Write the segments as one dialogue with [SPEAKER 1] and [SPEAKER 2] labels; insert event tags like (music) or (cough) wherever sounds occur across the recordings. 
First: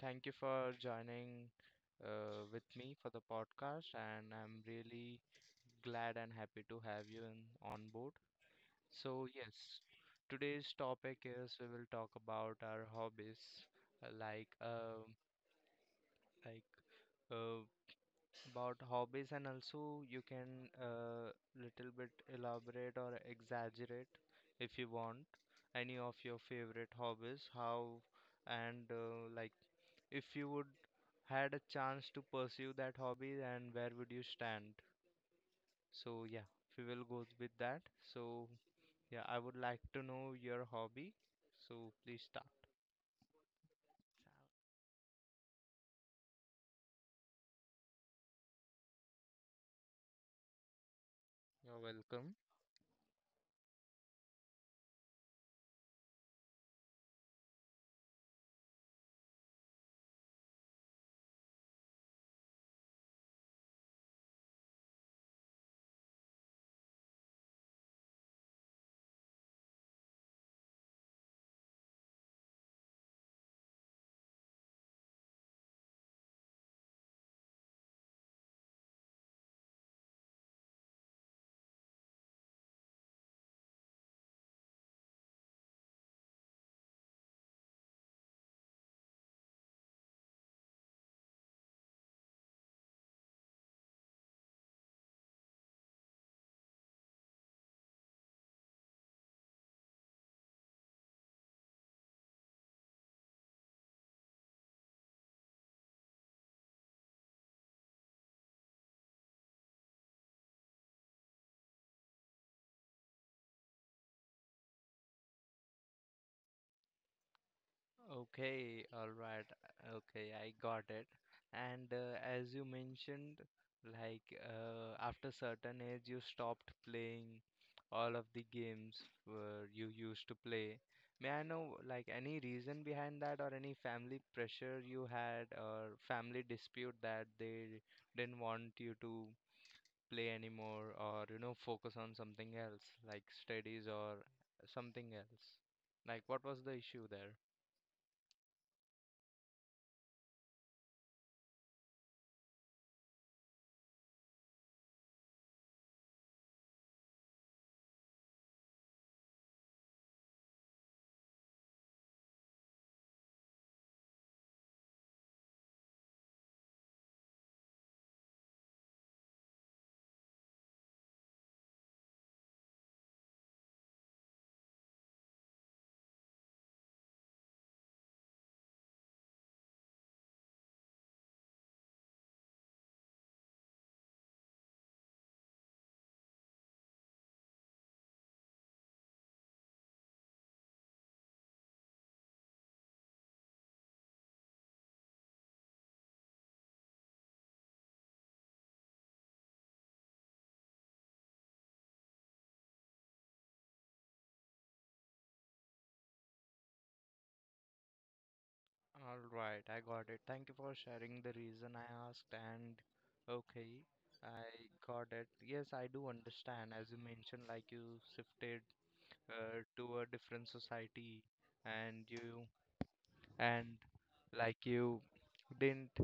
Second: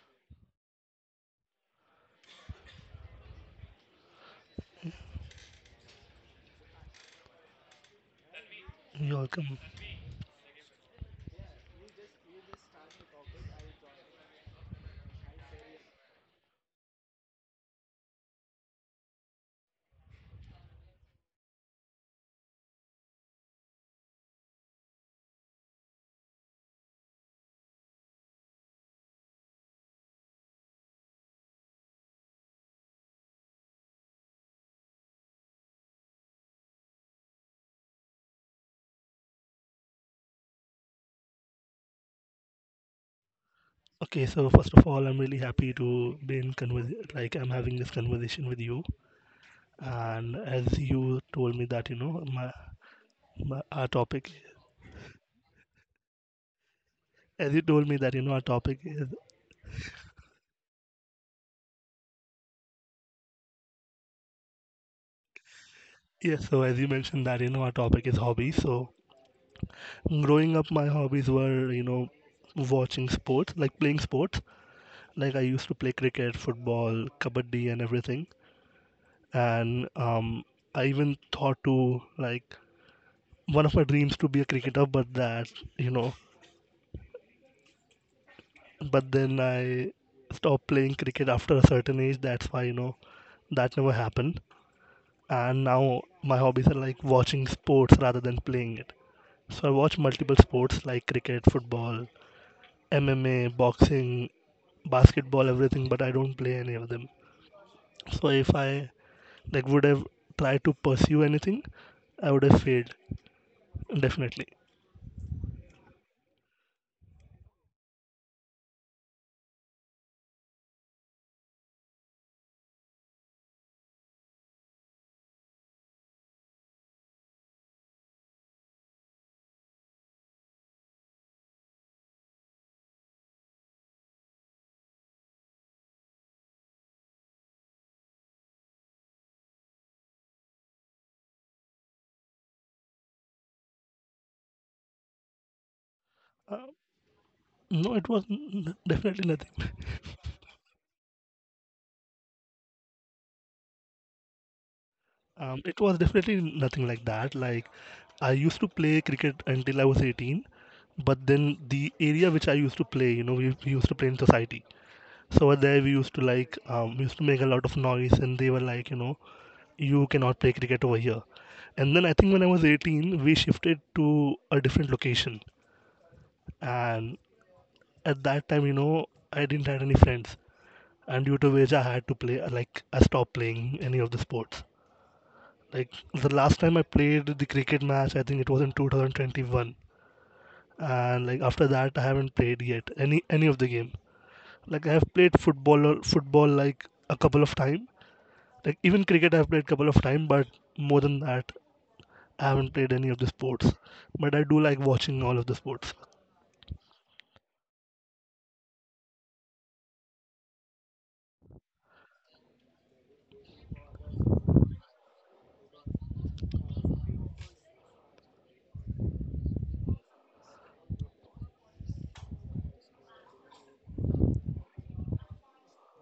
[SPEAKER 1] Thank you for joining with me for the podcast, and I'm really glad and happy to have you in, on board.
[SPEAKER 2] you're
[SPEAKER 1] So,
[SPEAKER 2] welcome.
[SPEAKER 1] yes, today's topic is we will talk about our hobbies, uh, like um like uh, about hobbies, and also you can little bit elaborate or exaggerate if you want any of your favorite hobbies how, and like if you would had a chance to pursue that hobby and where would you stand. So yeah, we will go with that. So yeah, I would like to know your hobby, so please start.
[SPEAKER 2] Okay, so first of all, I'm really happy to be in convers like I'm having this conversation with you. And as you told me
[SPEAKER 1] You're
[SPEAKER 2] that you know
[SPEAKER 1] welcome.
[SPEAKER 2] my, my our topic, as you told me that you know our topic is yes. So as you mentioned that you know our topic is hobbies. So growing up, my hobbies were watching sports, like playing sports. Like I used to play cricket, football, kabaddi, and everything. And I even thought to like one of my dreams to be a cricketer, but that you know, but then I stopped playing cricket after a certain age. That's why you know that never happened. And now my hobbies are like watching sports rather than playing it. So I watch multiple sports like cricket, football, MMA, boxing, basketball, everything, but I don't play any of them. So if I would have tried to pursue anything, I would have failed definitely.
[SPEAKER 1] Okay, all right. Okay, I got it. And as you mentioned, like after certain age, you stopped playing all of the games you used to play. May I know, like, any reason behind that, or any family pressure you had, or family dispute that they didn't want you to play anymore, or focus on something else, like studies or something else? Like, what was
[SPEAKER 2] Uh,
[SPEAKER 1] the issue there?
[SPEAKER 2] no, it was definitely nothing. (laughs) It was definitely nothing like that. Like I used to play cricket until I was 18, but then the area which I used to play, you know, we used to play in society. So over there we used to we used to make a lot of noise, and they were like, you know, you cannot play cricket over here. And then I think when I was 18, we shifted to a different location, and at that time, you know, I didn't had any friends, and due to which I had to play. Like I stopped playing any of the sports. like the last time I played the cricket match, I think it was in 2021, and like after that, I haven't played yet any of the game. Like I have played football like a couple of time, like even cricket I've played couple of time, but more than that, I haven't played any of the sports. But I do like watching all of the sports.
[SPEAKER 1] All right, I got it. Thank you for sharing the reason I asked, and okay, I got it. Yes, I do understand. As you mentioned, like you shifted to a different society, and you and like you didn't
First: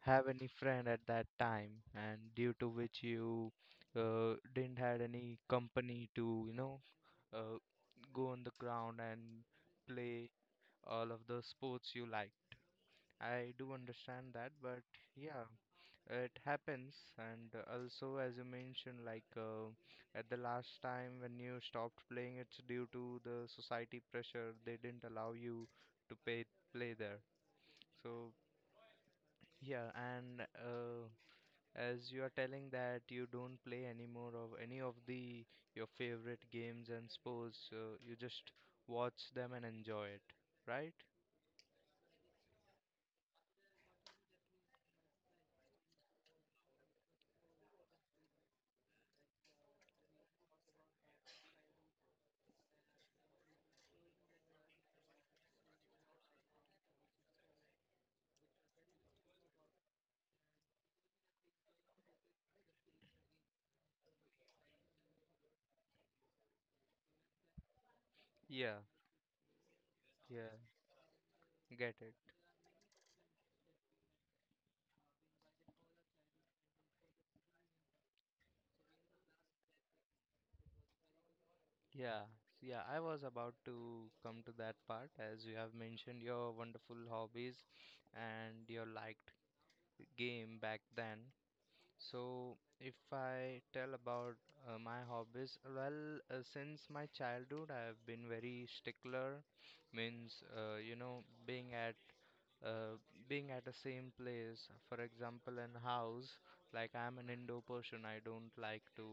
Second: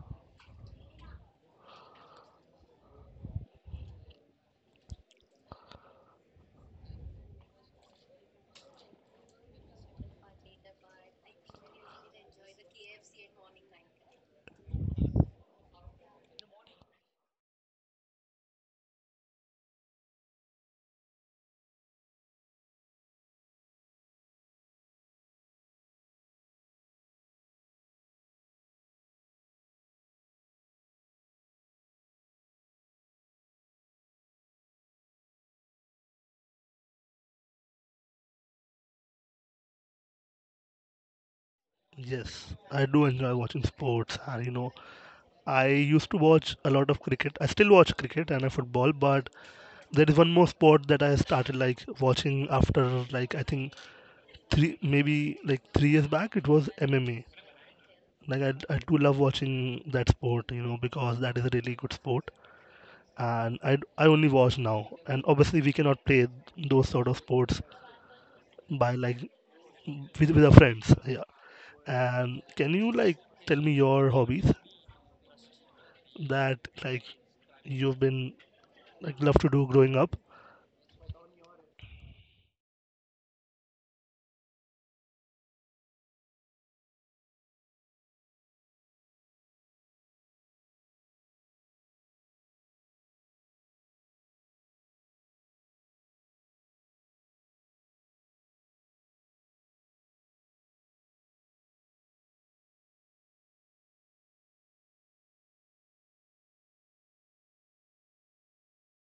[SPEAKER 1] have any friend at that time, and due to which you didn't had any company to, uh, go on the ground and play all of the sports you like. I do understand that, but yeah, it happens. And also, as you mentioned, like at the last time when you stopped playing, it's due to the society pressure. They didn't allow you to play there. So yeah, and as you are telling that you don't play anymore of any of the your favorite games and sports, you just watch them and enjoy it, right?
[SPEAKER 2] Yes, I do enjoy watching sports, and you know, I used to watch a lot of cricket. I still watch cricket and football, but there is one more sport that I started like watching after like I think three maybe like 3 years back. It was MMA. Like I do love watching that sport, you know, because that is a really good sport. And I only watch now. And obviously we cannot play those sort of sports
[SPEAKER 1] Yeah,
[SPEAKER 2] by with our
[SPEAKER 1] yeah,
[SPEAKER 2] friends. Yeah.
[SPEAKER 1] get it.
[SPEAKER 2] And can you tell me your hobbies that like you've been love to do growing up?
[SPEAKER 1] Yeah, yeah, I was about to come to that part as you have mentioned your wonderful hobbies and your liked game back then. So, if I tell about my hobbies, well, since my childhood, I have been very stickler, means uh, being at the same place. For example, in house, like I'm an indoor person, I don't like to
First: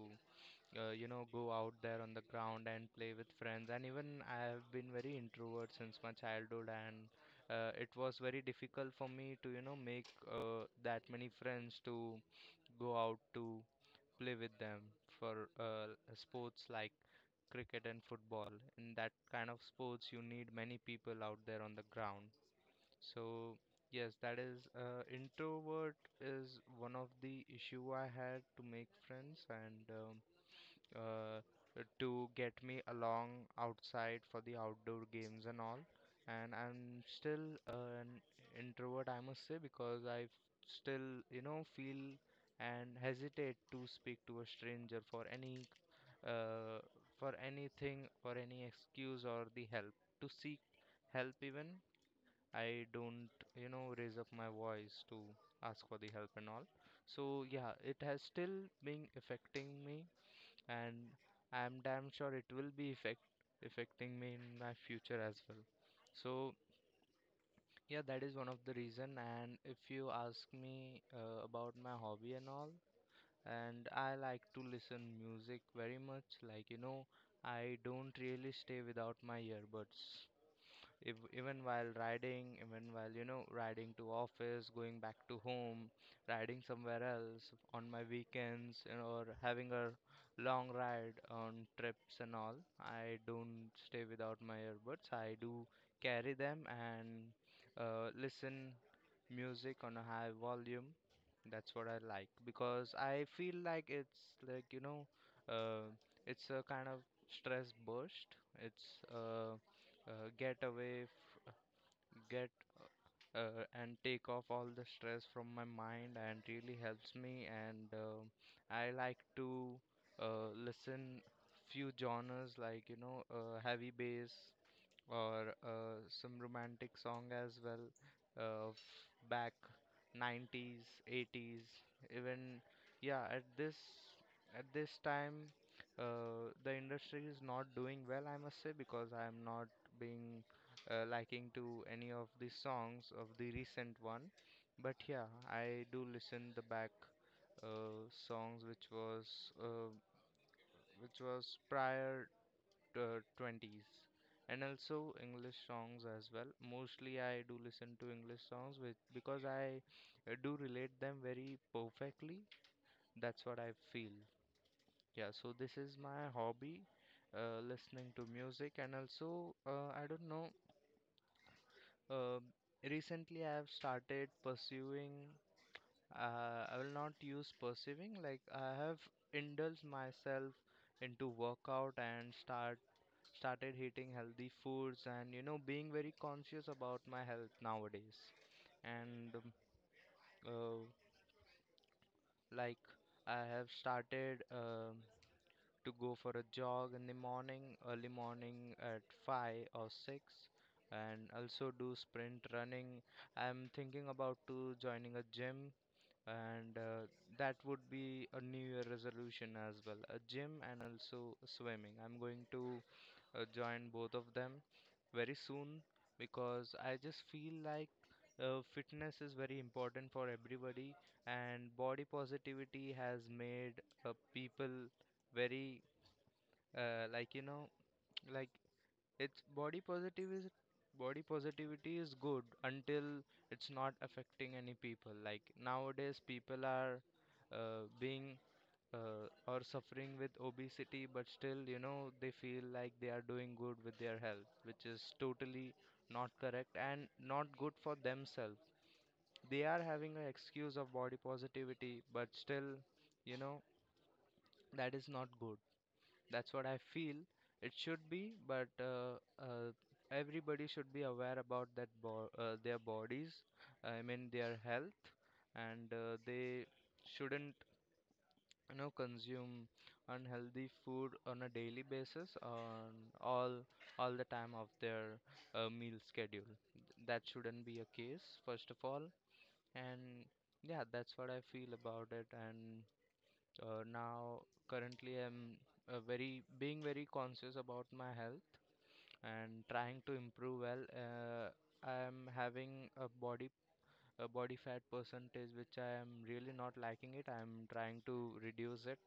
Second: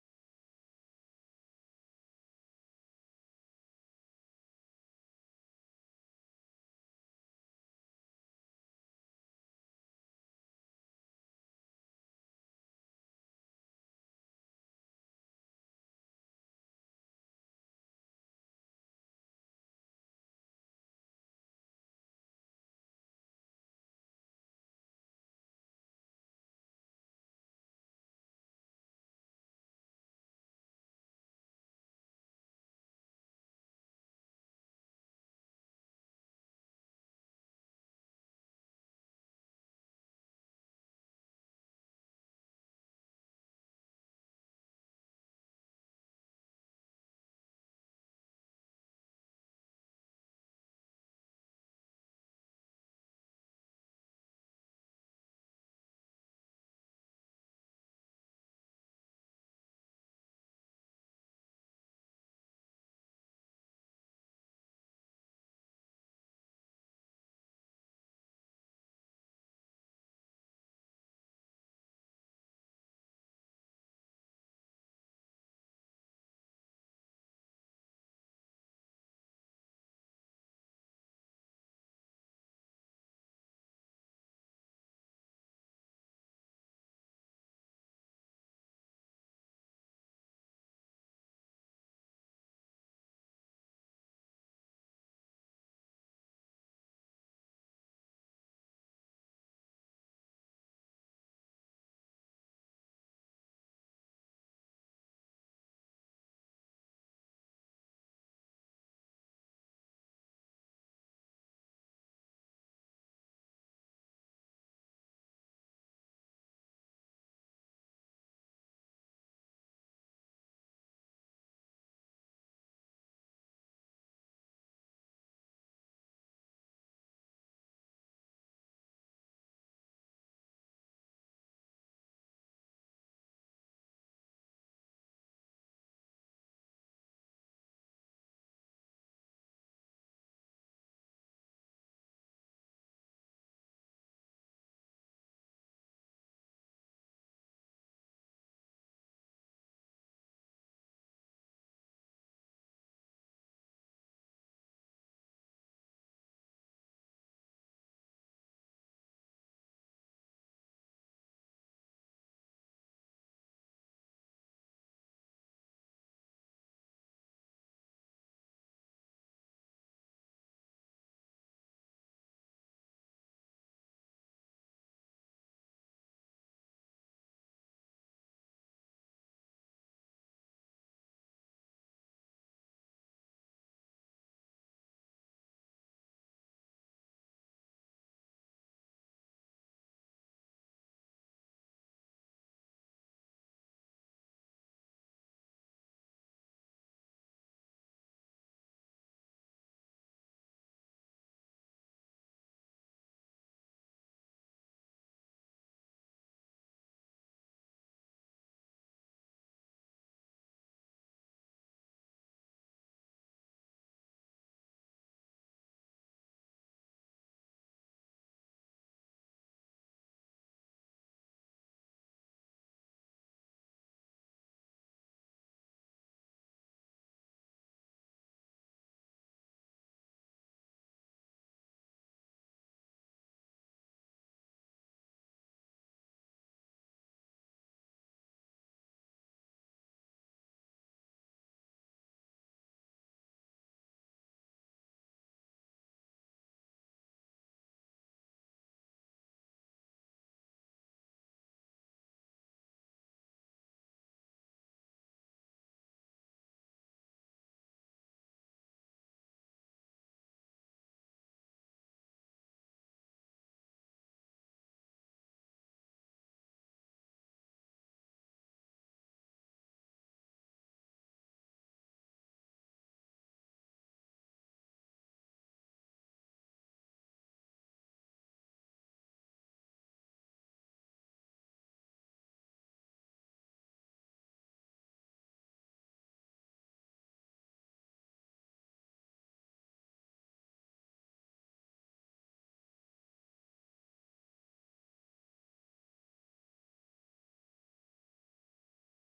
[SPEAKER 1] go out there on the ground and play with friends. And even I have been very introvert since my childhood, and it was very difficult for me to, make that many friends to go out to play with them for sports like cricket and football. In that kind of sports, you need many people out there on the ground. So, yes, that is introvert is one of the issue I had to make friends and. Uh, to get me along outside for the outdoor games and all. And I'm still an introvert, I must say, because I still, feel and hesitate to speak to a stranger uh, for anything, for any excuse or the help. To seek help, even I don't, raise up my voice to ask for the help and all. So yeah, it has still been affecting me and I'm damn sure it will be effect affecting me in my future as well. So yeah, that is one of the reason. And if you ask me about my hobby and all, and I like to listen music very much. Like I don't really stay without my earbuds if, even while riding, even while, riding to office, going back to home, riding somewhere else on my weekends, or having a long ride on trips and all, I don't stay without my earbuds. I do carry them and listen music on a high volume. That's what I like because I feel like it's like, uh, it's a kind of stress burst. It's get away get and take off all the stress from my mind and really helps me, and I like to listen few genres like heavy bass or some romantic song as well, back 90s, 80s. Even yeah, at this time, the industry is not doing well, I must say, because I am not being liking to any of the songs of the recent one. But yeah, I do listen the back songs which uh, was prior 20s, and also English songs as well. Mostly I do listen to English songs with because I do relate them very perfectly. That's what I feel. Yeah, so this is my hobby, listening to music, and also I don't know, uh, recently I have started pursuing, I will not use pursuing, like I have indulged myself into workout, and started eating healthy foods, and being very conscious about my health nowadays. And uh, like I have started to go for a jog in the morning, early morning at 5 or 6, and also do sprint running. I'm thinking about to joining a gym, and that would be a new year resolution as well, a gym and also swimming. I'm going to join both of them very soon, because I just feel like fitness is very important for everybody, and body positivity has made people very, like, like, it's body positivity. Body positivity is good until it's not affecting any people. Like, nowadays people are being or suffering with obesity, but still they feel like they are doing good with their health, which is totally not correct and not good for themselves. They are having an excuse of body positivity, but still, you know that is not good. That's what I feel. It should be, but everybody should be aware about that bo their bodies, I mean their health, and they shouldn't, consume unhealthy food on a daily basis, on all the time of their meal schedule. That shouldn't be a case, first of all, and yeah, that's what I feel about it, and. Now, currently, I'm very being very conscious about my health and trying to improve well. I am having a body fat percentage which I am really not liking it. I'm trying to reduce it,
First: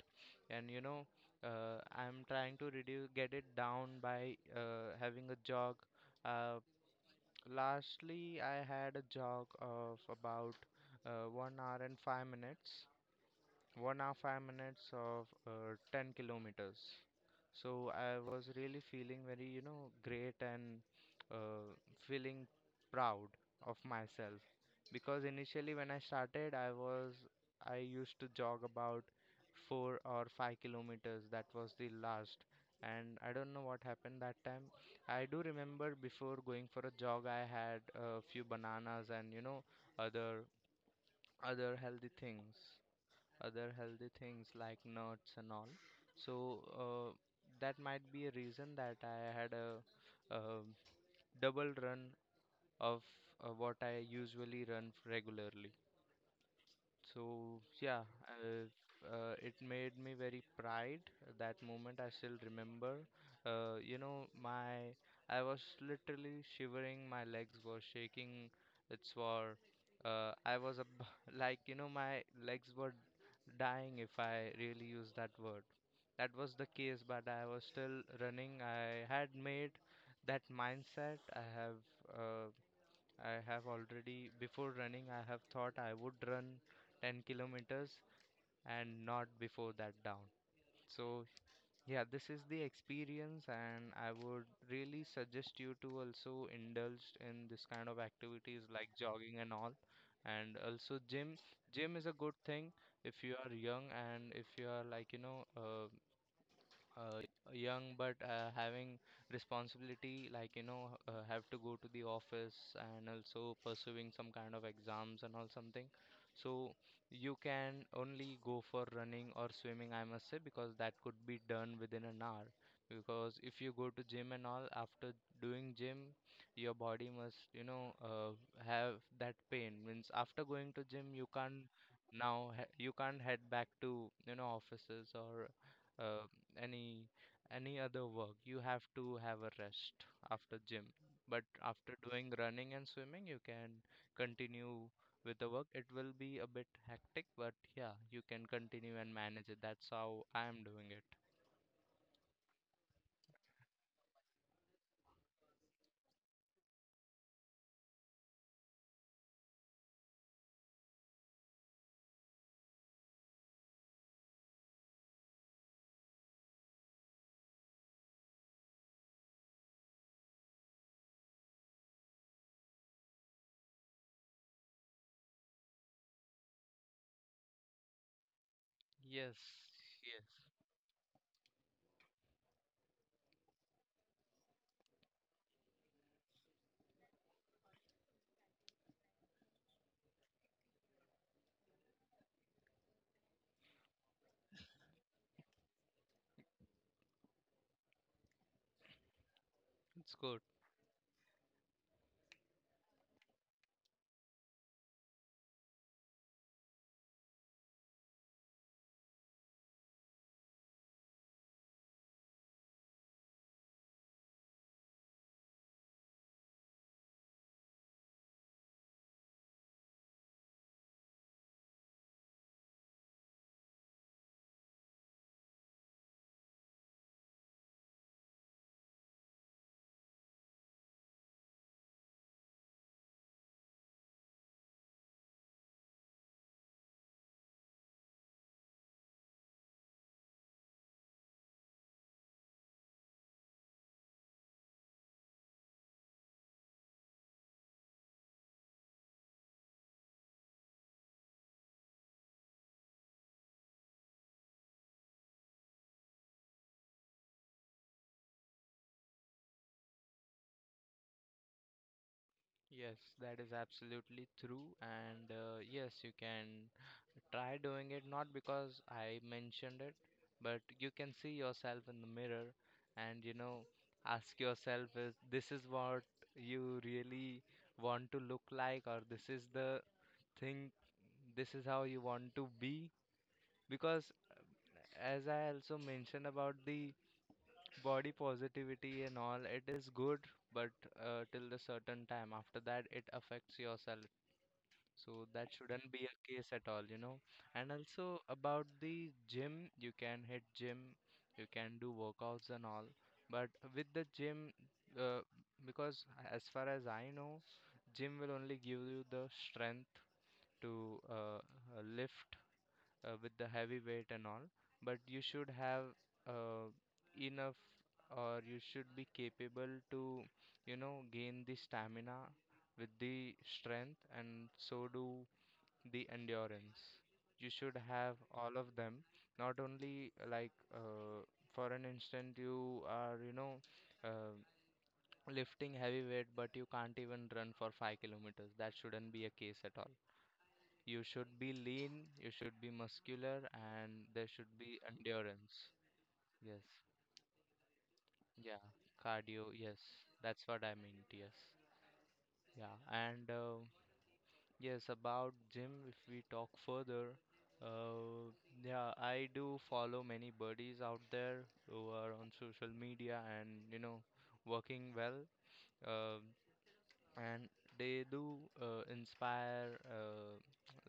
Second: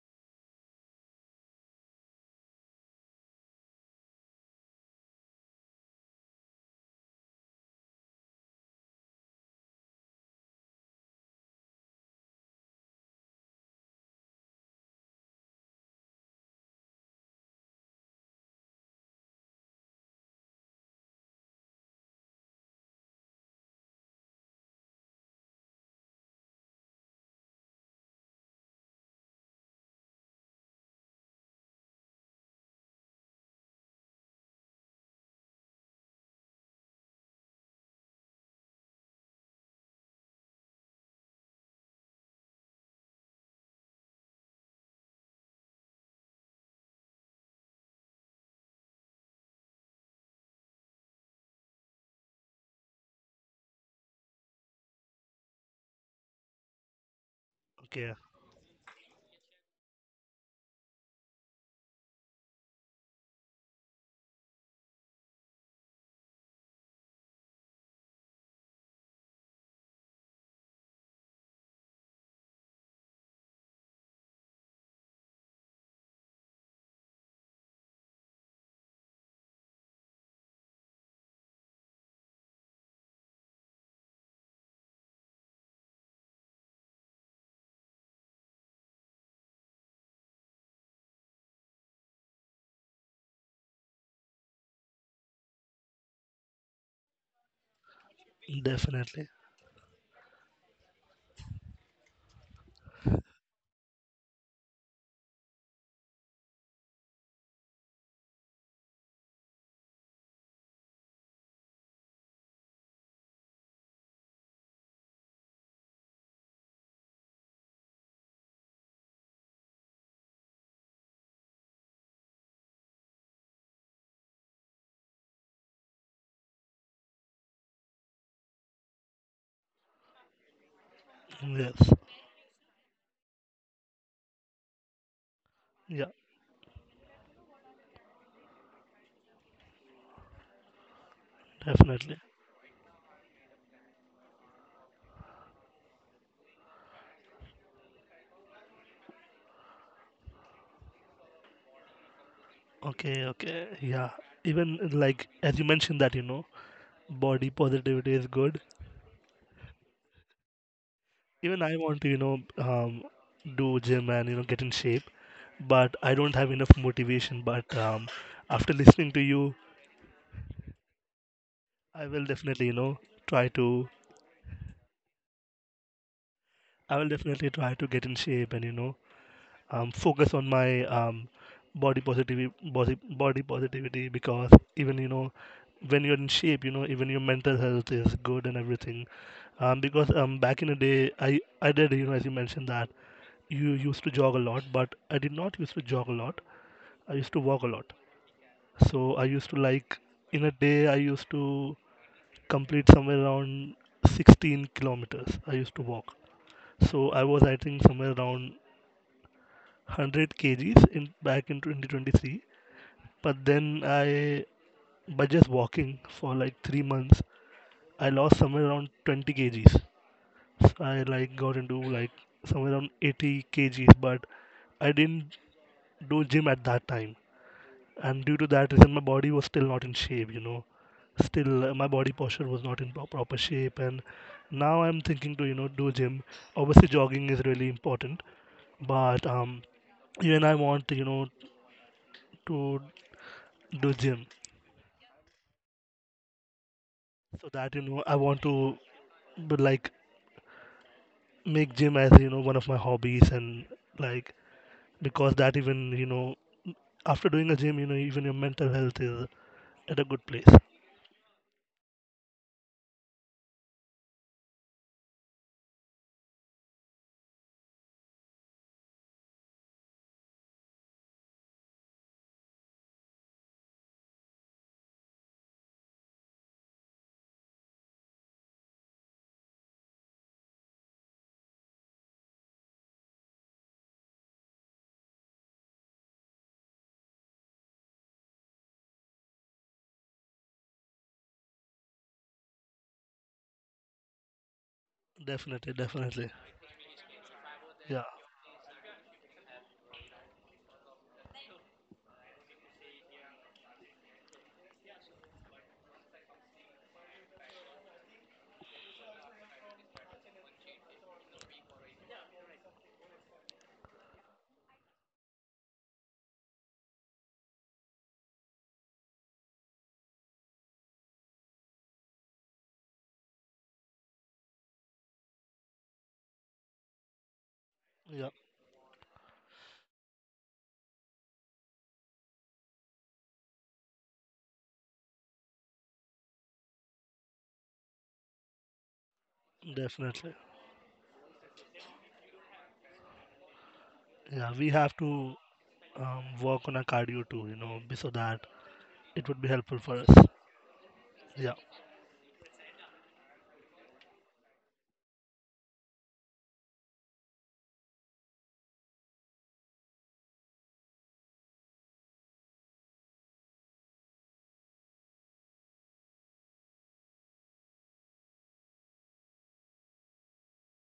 [SPEAKER 1] and I'm trying to reduce get it down by having a jog. Uh, Lastly, I had a jog of about 1 hour and 5 minutes, 1 hour 5 minutes of 10 kilometers. So I was really feeling very great, and uh, feeling proud of myself. Because initially when I started, I used to jog about 4 or 5 kilometers, that was the last. And I don't know what happened that time. I do remember before going for a jog, I had a few bananas, and other other healthy things other healthy things like nuts and all. So that might be a reason that I had a, um double run of what I usually run regularly. So yeah,
[SPEAKER 2] Okay,
[SPEAKER 1] it made me very pride. That moment I still remember. You know, my I was literally shivering. My legs were shaking. It's for, I was ab (laughs) like my legs were dying if I really use that word. That was the case, but I was still running. I had made that mindset. I have. Uh, I have already, before running, I have thought I would run 10 kilometers and not before that down. So, yeah, this is the experience, and I would really suggest you to also indulge in this kind of activities like
[SPEAKER 2] definitely.
[SPEAKER 1] jogging and all. And also, gym. Gym is a good thing if you are young and if you are like, you know, uh, young but having responsibility, like you know, have to go to the office and also pursuing some kind of exams and all something. So you can only go for running or swimming, I must say, because that could be done within an hour. Because if you go to gym and all, after doing gym your body must, you know, have that pain. Means after going to gym, you can't
[SPEAKER 2] Yes.
[SPEAKER 1] now you can't head back to, you know, offices or
[SPEAKER 2] Yeah,
[SPEAKER 1] uh, any any other work. You have to have a rest after gym. But after
[SPEAKER 2] definitely.
[SPEAKER 1] doing running and swimming, you can continue with the work. It will be a bit hectic, but yeah, you can continue and manage it. That's how I am doing it.
[SPEAKER 2] Okay, okay. Yeah. Even like as you mentioned that, you know, body positivity is good. Even I want to, do gym and you know get in shape, but I don't have enough motivation. But After listening to you, I will definitely, you know, try to. I will definitely try to get in shape and you know,
[SPEAKER 1] Yes. Yes.
[SPEAKER 2] focus on my body positivity, body positivity because even you know, when you're in shape, you know, even your mental health is good and everything, because back in the day, I did, you know, as you mentioned that you used to jog a lot, but I did not used to jog a lot. I used to walk a lot. So I used to like
[SPEAKER 1] It's good.
[SPEAKER 2] in a day I used to complete somewhere around 16 kilometers. I used to walk. So I was I think somewhere around 100 kgs in back in 2023. But then I by just walking for like 3 months I lost somewhere around 20 kgs. So I like got into like somewhere around 80 kgs, but I didn't do gym at that time. And due to that reason my body was still not in shape, you know still my body posture was not in proper shape. And now I'm thinking to you know do gym. Obviously jogging is really important, but even I want, you know, to do gym, so that you know I want to but like make gym as you know one of my hobbies. And like because that Even you know, after doing a gym you know even your mental health is at a good place.
[SPEAKER 1] Yes, that is absolutely true, and yes, you can try doing it, not because I mentioned it, but you can see yourself in the mirror and, you know, ask yourself, is this is what you really want to look like, or this is the thing, this is how you want to be. Because as I also mentioned about the body positivity and all, it is good, but till the certain time. After that, it affects yourself. So that
[SPEAKER 2] Definitely,
[SPEAKER 1] shouldn't be a
[SPEAKER 2] definitely.
[SPEAKER 1] case at all, you know. And
[SPEAKER 2] Yeah,
[SPEAKER 1] also about the gym, you can hit gym, you can do workouts and all. But with the gym, uh, because as far as I know, gym will only give you the strength to lift with the heavy weight and all. But you should have uh, enough, or you should be capable to, you know, gain the stamina with the strength, and so do the endurance. You should have
[SPEAKER 2] yeah,
[SPEAKER 1] all of them, not only like for an instant you are, you know, uh, lifting heavy weight, but you can't even run for 5 kilometers. That shouldn't be a case at all.
[SPEAKER 2] definitely.
[SPEAKER 1] You should be lean, you should be muscular, and there
[SPEAKER 2] Yeah,
[SPEAKER 1] should
[SPEAKER 2] we
[SPEAKER 1] be
[SPEAKER 2] have to
[SPEAKER 1] endurance. Yes.
[SPEAKER 2] work on our cardio too, you know, so that
[SPEAKER 1] Yeah,
[SPEAKER 2] it would be
[SPEAKER 1] cardio, yes,
[SPEAKER 2] helpful for us.
[SPEAKER 1] that's what I meant, yes.
[SPEAKER 2] Yeah.
[SPEAKER 1] Yeah, and yes, about gym, if we talk further, uh, yeah, I do follow many buddies out there who are on social media and, you know, working well, um, and they do inspire,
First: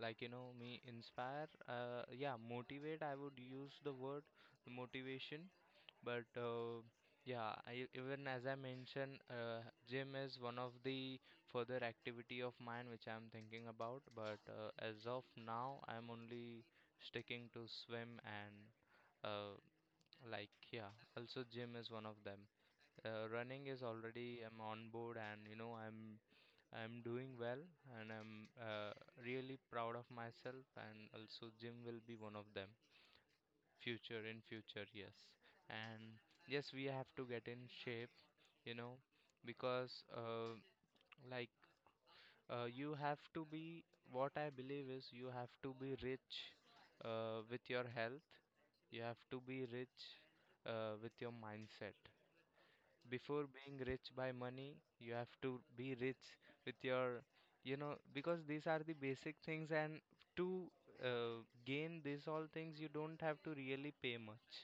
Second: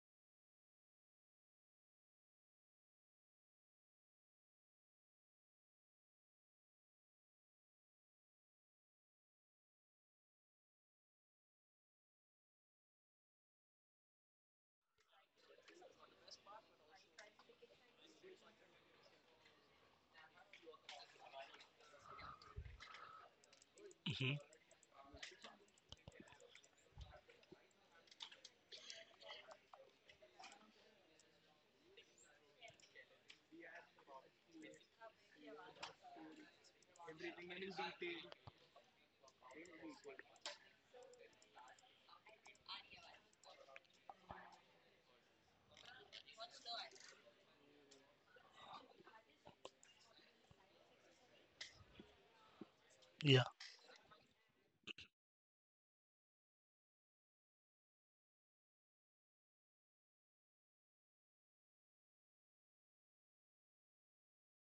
[SPEAKER 1] like you know me, inspire. Yeah, motivate. I would use the word motivation, but yeah, I, even as I mentioned, gym is one of the further activity of mine which I'm thinking about. But as of now, I'm only sticking to swim and uh, like yeah. Also, gym is one of them. Running is
[SPEAKER 2] Hmm.
[SPEAKER 1] already I'm on board, and you know I'm doing well, and I'm really proud of myself. And also, gym will be one of them future in future, yes. And yes, we have to get in shape, you know, because like you have to be, what I believe is you have to be rich with your health. You have to be rich with your mindset
[SPEAKER 2] Yeah,
[SPEAKER 1] before being rich by money. You have to be rich with your, you know, because these are the basic things. And to uh, gain these all things, you don't have to really pay much.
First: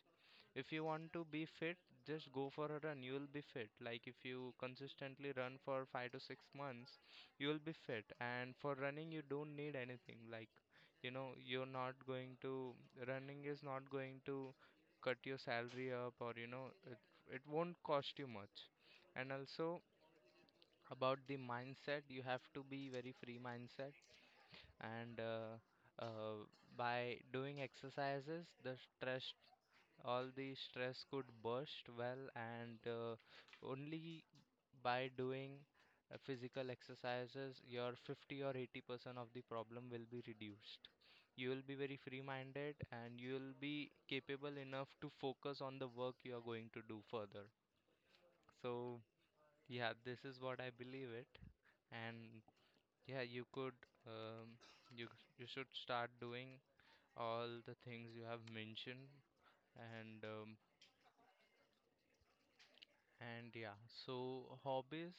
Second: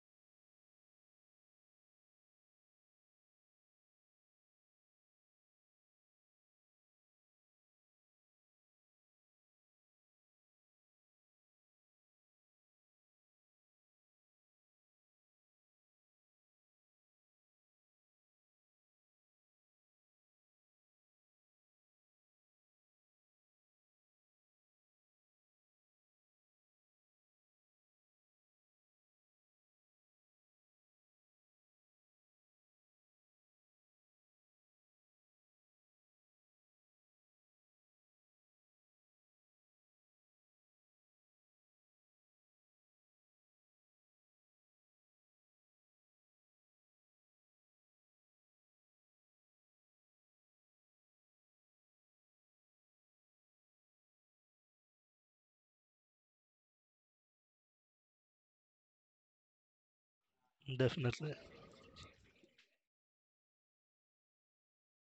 [SPEAKER 1] If you want to be fit, just go for a run. You will be fit. Like if you consistently run for 5 to 6 months, you will be fit. And for running, you don't need anything. Like, you know, you're not going to, running is not going to cut your salary up or, you know, it won't cost you much. And also, about the mindset, you have to be very free mindset. And by doing exercises, the stress, all the stress could burst well, and only by doing physical exercises, your 50 or 80% of the problem will be reduced. You will be very free minded, and you will be capable enough to focus on the work you are going to do further. So yeah, this is what I believe it. And yeah, you could um, you you should start doing all the things you have mentioned, and
[SPEAKER 2] definitely.
[SPEAKER 1] and yeah. So hobbies,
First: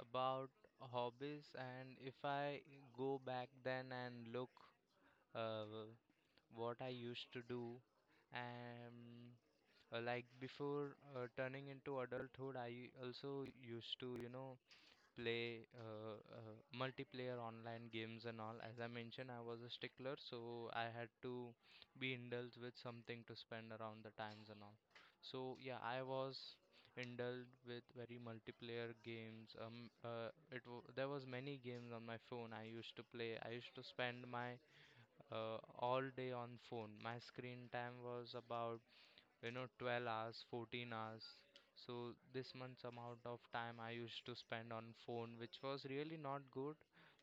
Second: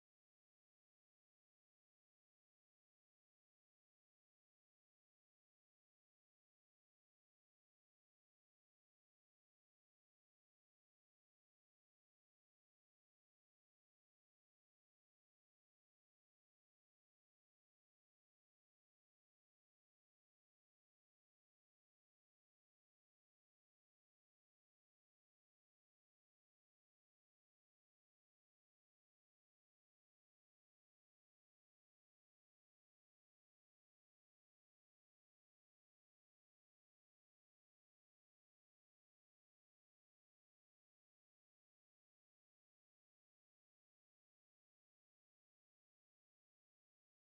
[SPEAKER 1] about hobbies, and if I go back then and look uh, what I used to do, and like before turning into adulthood, I also used to, you know, play multiplayer online games and all. As I mentioned, I was a stickler, so I had to be indulged with something to spend around the times and all. So yeah, I was indulged with very multiplayer games. It w There was many games on my phone I used to play. I used to spend my all day on phone. My screen time was about, you know, 12 hours, 14 hours. So this much amount of time I used to spend on phone, which was really not good.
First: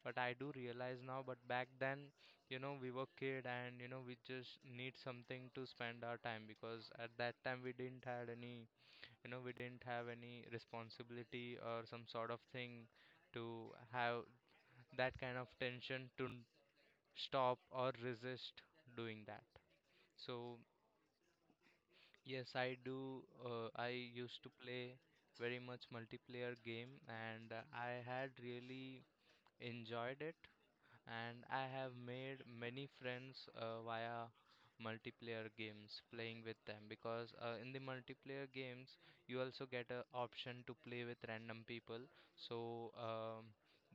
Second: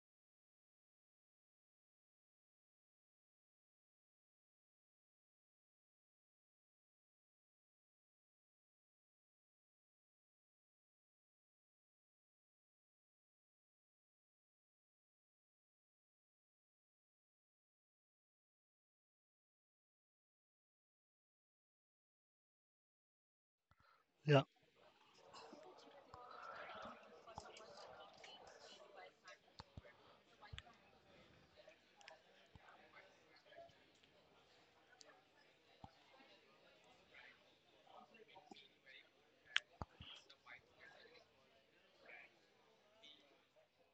[SPEAKER 1] But I do realize now, but back then, you know, we were kid, and you know, we just need something to spend our time, because at that time we didn't had any, you know, we didn't have any responsibility or some sort of thing to have that kind of tension to stop or resist doing that. So yes, I do. I used
[SPEAKER 2] Yeah.
[SPEAKER 1] to play very much multiplayer game, and I had really enjoyed it. And I have made many friends via multiplayer games, playing with them, because in the multiplayer games you also get a option to play with random people. So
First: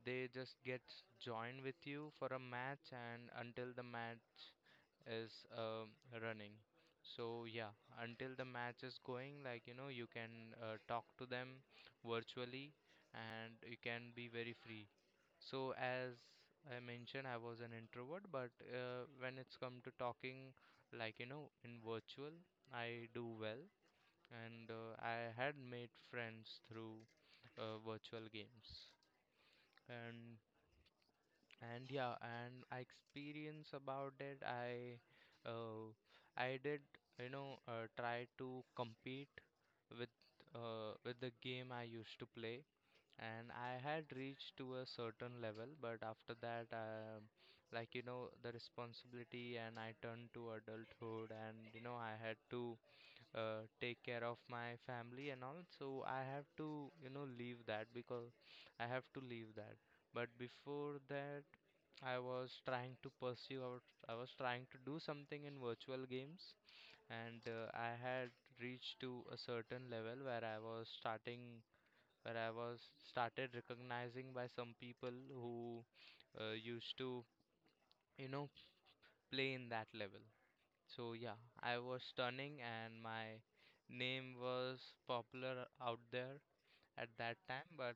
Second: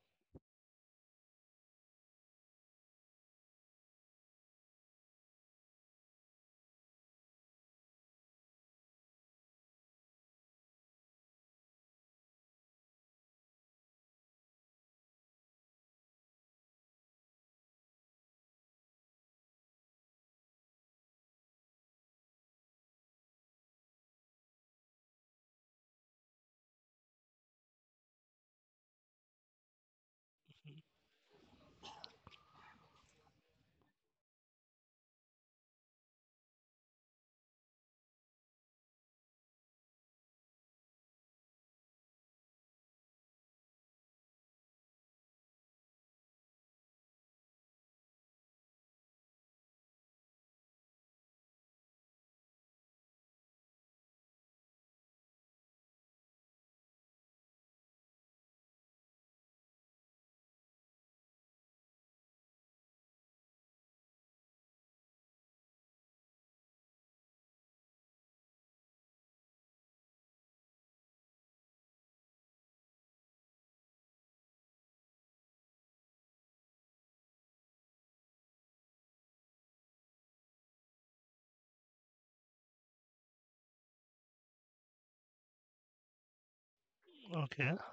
[SPEAKER 1] they just get joined with you for a match, and until the match is um, running. So yeah, until the match is going, like you know, you can talk to them virtually, and you can be very free. So as I mentioned, I was an introvert, but when it's come to talking, like you know, in virtual, I do well, and I had made friends through virtual games, and and yeah, and I experience about it. Uh, I did, you know, try to compete with with the game I used to play, and I had reached to a certain level, but after that, like you know, the responsibility, and I turned to adulthood, and you know, I had to take care of my family and all. So I have to, you know, leave that, because I have to leave that. But before that, I was trying to pursue out. I was trying to do something in virtual games, and I had reached to a certain level where I was started recognizing by some people who used to, you know, play in that level. So yeah, I was stunning, and my name was popular out there at that time.
[SPEAKER 2] Okay.
[SPEAKER 1] But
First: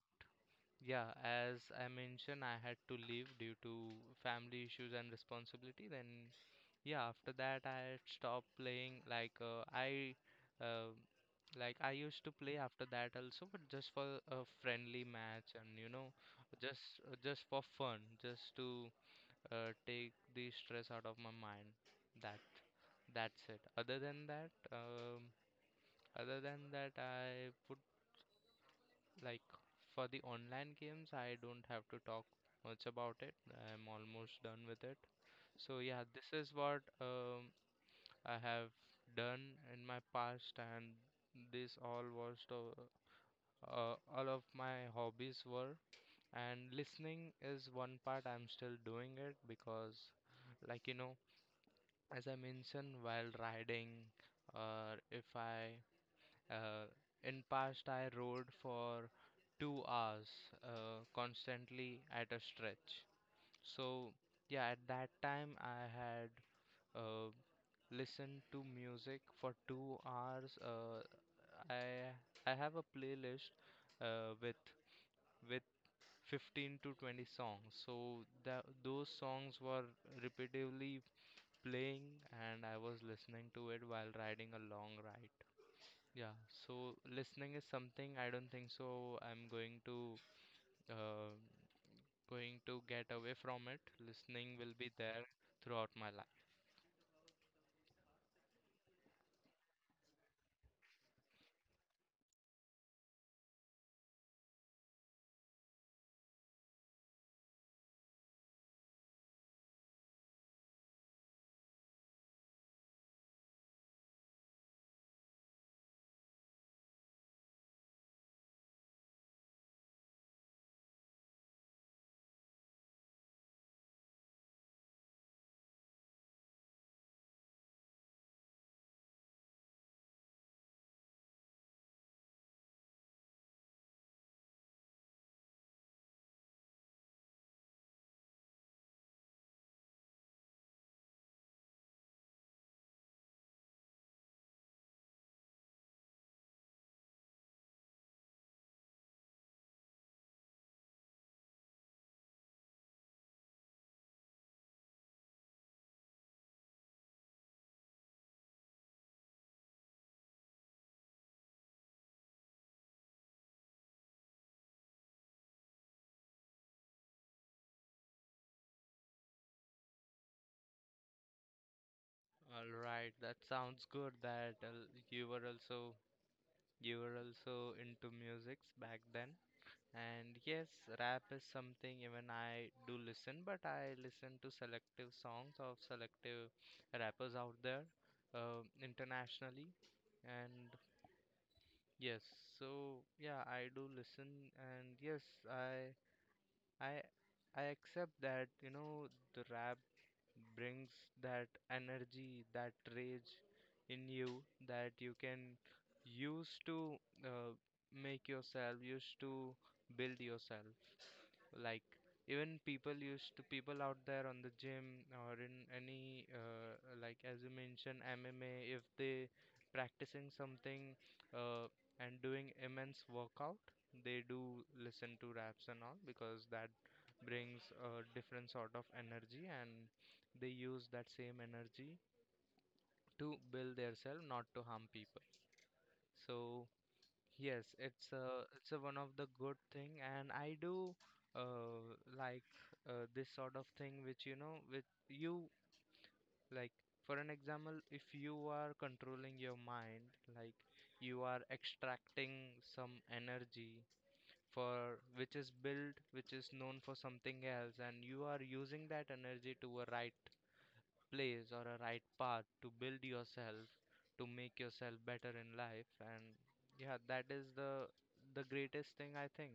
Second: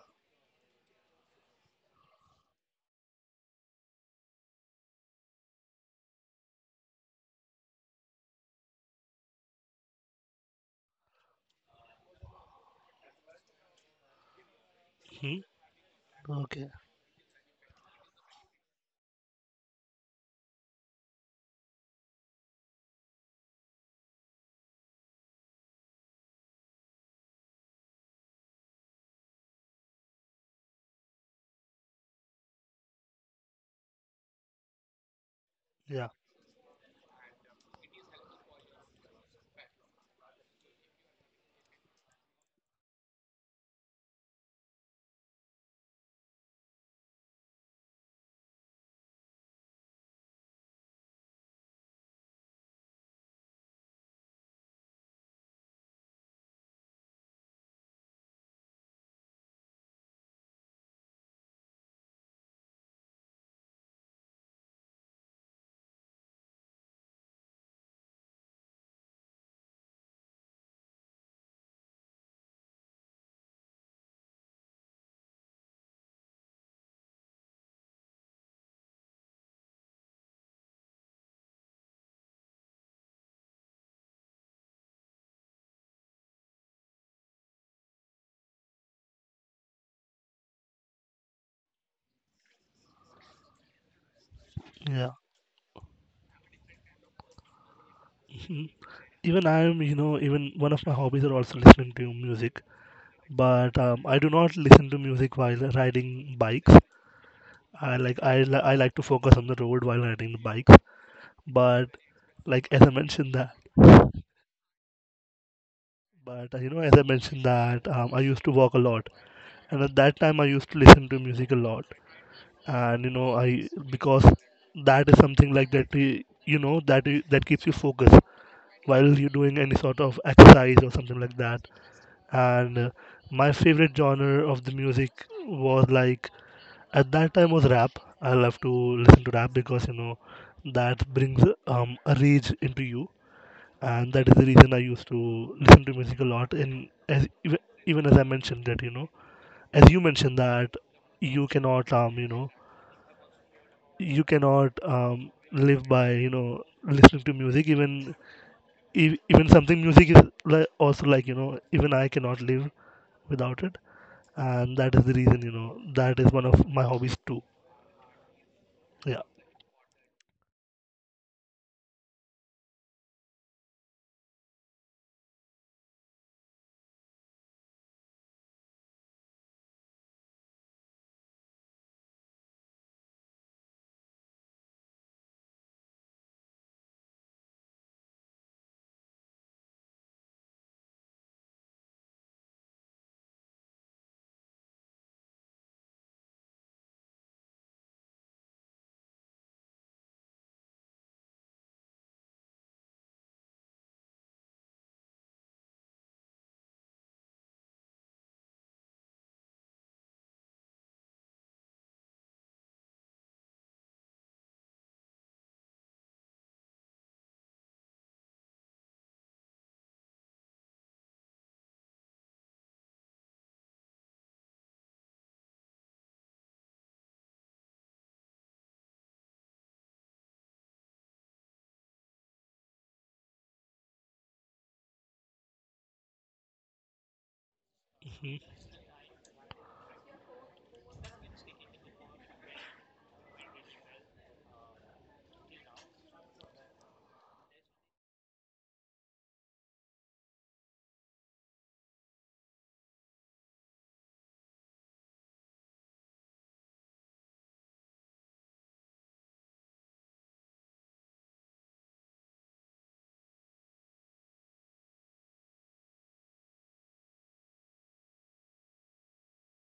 [SPEAKER 1] yeah, as I mentioned, I had to leave due to family issues and responsibility. Then yeah, after that I had stopped playing. Uh, like I used to play after that also, but just for a friendly
[SPEAKER 2] Hmm.
[SPEAKER 1] match, and you know,
[SPEAKER 2] Okay.
[SPEAKER 1] just for fun, just to take the stress out of my mind. That that's it. Other than that, I would like, for the online games, I don't have to talk much about it. I'm almost done with it. So yeah,
[SPEAKER 2] Yeah.
[SPEAKER 1] this is what I have done in my past, and this all was to, all of my hobbies were. And listening is one part I'm still doing it, because, like you know, as I mentioned, while riding, or if I uh, in past I rode for 2 hours constantly at a stretch. So yeah, at that time I had. Uh, Listen to music for 2 hours. I I have a playlist uh, with with 15 to 20 songs. So that those songs were repetitively playing, and I was listening to it while riding a long ride. Yeah. So listening is something I don't think so. I'm going to uh, going to get away from it. Listening will be
[SPEAKER 2] Yeah.
[SPEAKER 1] there throughout my life.
[SPEAKER 2] Hmm. Even I'm, you know, even one of my hobbies are also listening to music, but I do not listen to music while riding bikes. I like to focus on the road while riding the bikes. But like as I mentioned that, but you know, as I mentioned that I used to walk a lot and at that time I used to listen to music a lot. And you know I, because that is something like that eh, you know that I- that keeps you focused while you're doing any sort of exercise or something like that. And My favorite genre of the music was like at that time was rap. I love to listen to rap because you know that brings a rage into you. And that is the reason I used to listen to music a lot. And as, even even As I mentioned that, as you mentioned that you cannot you cannot live by listening to music. Even e- even Something music is like also like you know even I cannot live without it. And that is the reason, you know, that is one of my hobbies too. Yeah,
[SPEAKER 1] All right, that sounds good that you were also you were also into musics back then. And yes, rap is something even I do listen, but I listen to selective songs of selective rappers out there internationally. And yes, so yeah, I do listen, and yes, I I I accept that, you know, the rap brings that energy, that rage in you, that you can use to uh, make yourself, use to build yourself. Like even people used to people out there on the gym or in any like as you mentioned, MMA, if they practicing something uh, and doing immense workout, they do listen to raps and all, because that brings a different sort of energy, and they use that same energy to build their self, not to harm people. So yes, it's a one of the good thing, and I do like this sort of thing, which you know, with you, like for an example, if you are controlling your mind, like you are extracting some energy for which is built, which is known for something else, and you are using that energy to a right place or a right path to build yourself, to make yourself better in life. And yeah, that is the greatest thing I think.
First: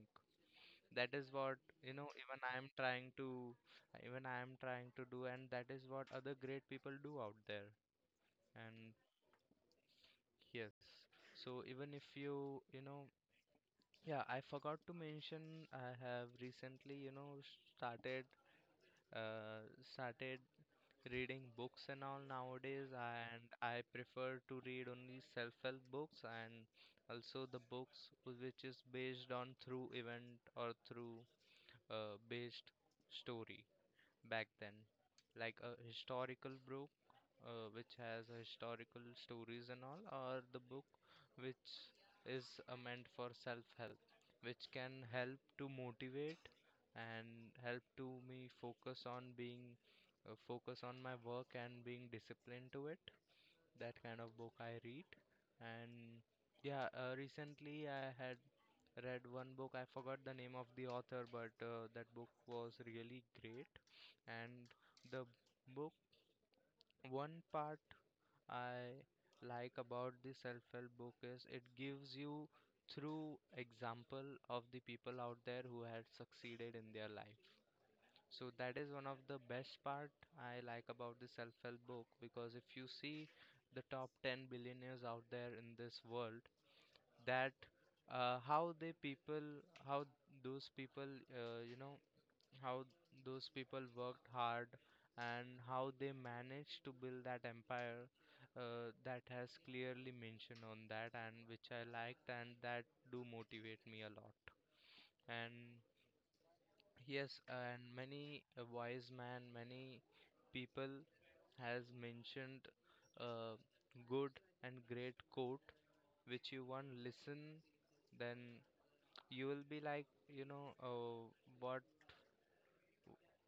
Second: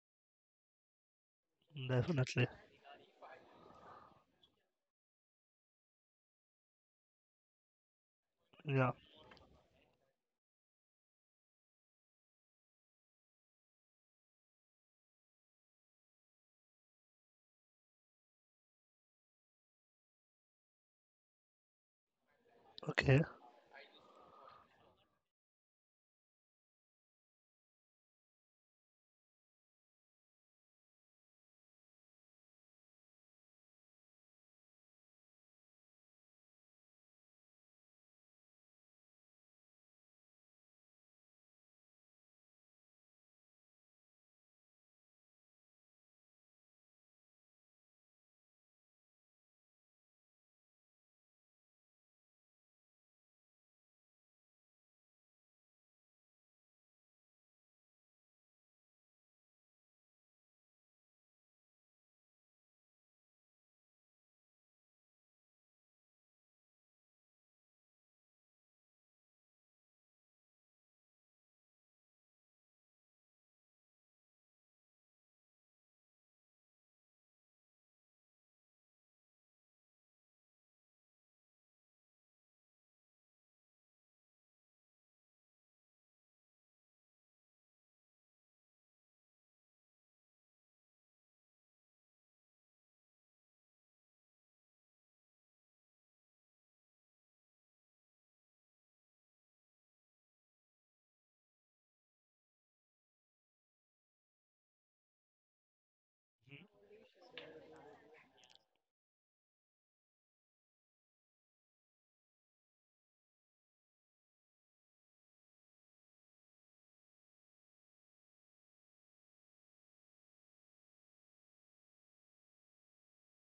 [SPEAKER 1] That is what, you know,
[SPEAKER 2] definitely.
[SPEAKER 1] even I am trying to do, and that is what other great people do out there. And
[SPEAKER 2] Yeah.
[SPEAKER 1] yes. So even if yeah, I forgot to mention I have recently, started started reading books and all nowadays,
[SPEAKER 2] Okay,
[SPEAKER 1] and I prefer to read only self-help books and also the books which is based on through event or through based story back then, like a historical book which has a historical stories and all, or the book which is meant for self-help, which can help to motivate and help to me focus on being focus on my work and being disciplined to it. That kind of book I read, and yeah, recently I had read one book. I forgot the name of the author, but that book was really great and the book, one part I like about the self-help book is it gives you through example of the people out there who had succeeded in their life. So that is one of the best part I like about the self-help book because if you see the top 10 billionaires out there in this world, that how they people, how those people, you know, how those people worked hard and how they managed to build that empire that has clearly mentioned on that and which I liked and that do motivate me a lot. And yes, and many a wise man, many people has mentioned a good and great quote which you want listen then you will be like you know uh, what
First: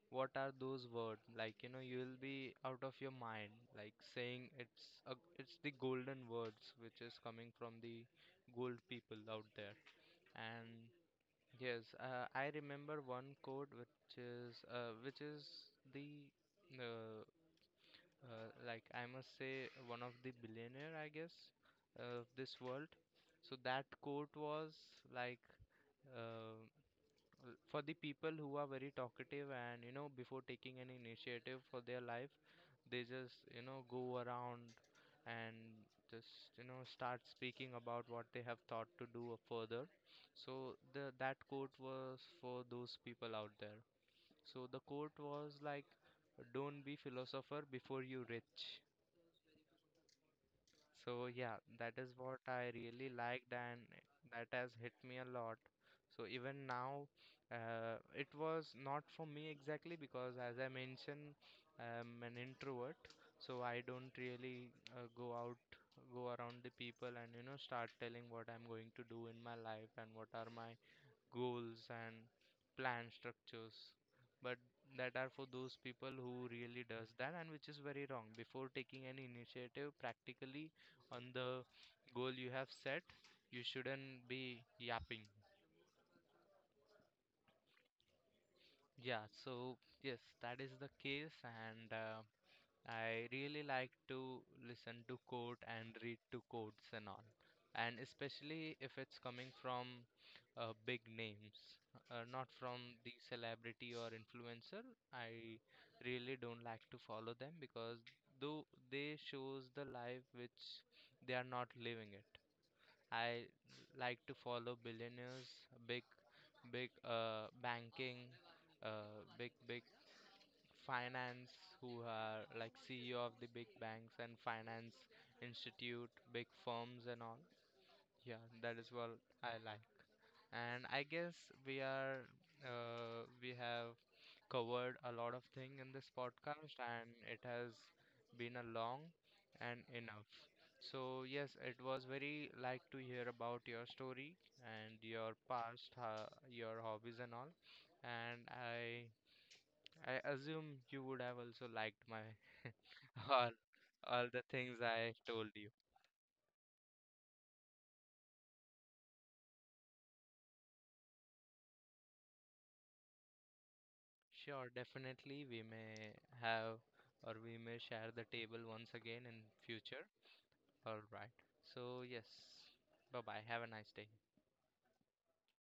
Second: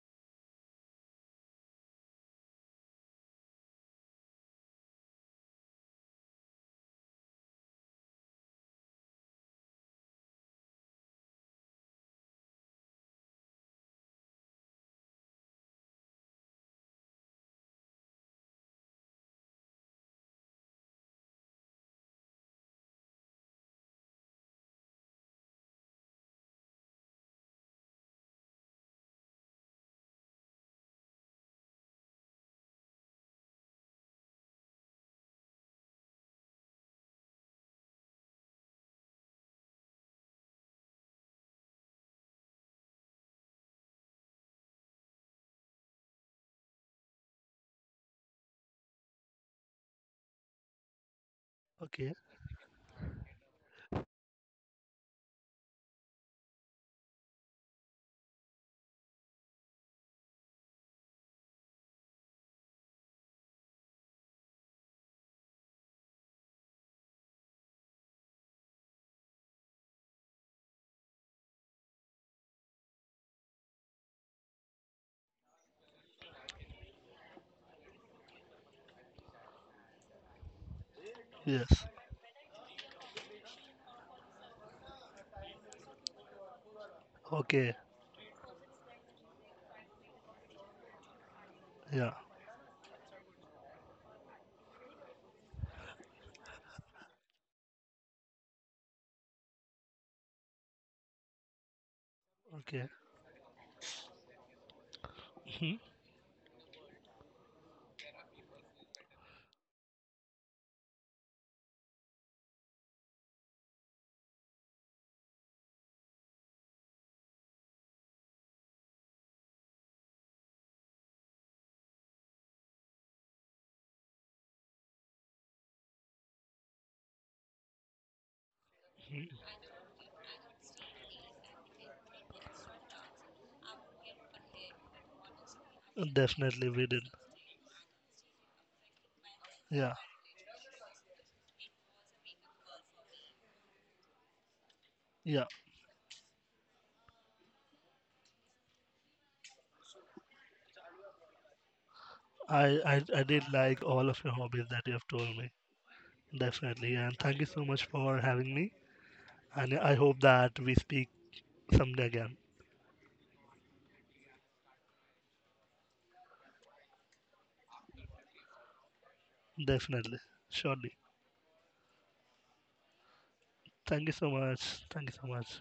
[SPEAKER 1] what are those words like you know you will be out of your mind like saying it's the golden words which is coming from the gold people out there and yes I remember one quote which is the uh, like I must say one of the billionaire I guess of this world. So that quote was like uh, for the people who are very talkative and you know before taking any initiative for their life they just you know go around and just you know start speaking about what they have thought to do further. So the that quote was for those people out there. So the quote was like, don't be philosopher before you rich. So that is
[SPEAKER 2] okay.
[SPEAKER 1] what I really liked and that has hit me a lot. So even now, it was not for me exactly because as I mentioned, I'm an introvert, so I don't really uh, go out, go around the people and you know start telling what I'm going to do in my life and what are my goals and plan structures, but that are for those people who really does that and which is very wrong before taking any initiative practically on the
[SPEAKER 2] Yes,
[SPEAKER 1] goal you have set. You shouldn't be yapping.
[SPEAKER 2] okay.
[SPEAKER 1] Yeah, so yes, that is the case. And
[SPEAKER 2] Yeah.
[SPEAKER 1] I really like to listen to quote and read to quotes and all, and especially if it's coming from big names, not from
[SPEAKER 2] Okay.
[SPEAKER 1] the celebrity or influencer. I
[SPEAKER 2] Mhm.
[SPEAKER 1] really don't like to follow them because though they shows the life which they are not living it. I like to follow billionaires, big big banking, big finance who are like CEO of the big banks and finance institute, big firms and all. Yeah, that is what I like. And I guess we are we have covered a lot of thing in this
[SPEAKER 2] Definitely
[SPEAKER 1] podcast
[SPEAKER 2] we did.
[SPEAKER 1] and it has been a long and
[SPEAKER 2] Yeah,
[SPEAKER 1] enough. So yes, it was very like to hear about your story and your
[SPEAKER 2] yeah.
[SPEAKER 1] past, your hobbies and all. And I assume you would have also liked my
[SPEAKER 2] I, I
[SPEAKER 1] (laughs)
[SPEAKER 2] did
[SPEAKER 1] all
[SPEAKER 2] like all of
[SPEAKER 1] all
[SPEAKER 2] your
[SPEAKER 1] the
[SPEAKER 2] hobbies
[SPEAKER 1] things
[SPEAKER 2] that you have
[SPEAKER 1] I
[SPEAKER 2] told
[SPEAKER 1] told
[SPEAKER 2] me.
[SPEAKER 1] you.
[SPEAKER 2] Definitely. And thank you so much for having me. And I hope that we speak someday again.
[SPEAKER 1] Sure, definitely we may have or we may share the table once again in future.
[SPEAKER 2] Definitely. Surely.
[SPEAKER 1] All right. So yes. Bye bye. Have a nice
[SPEAKER 2] Thank
[SPEAKER 1] day.
[SPEAKER 2] you so much. Thank you so much.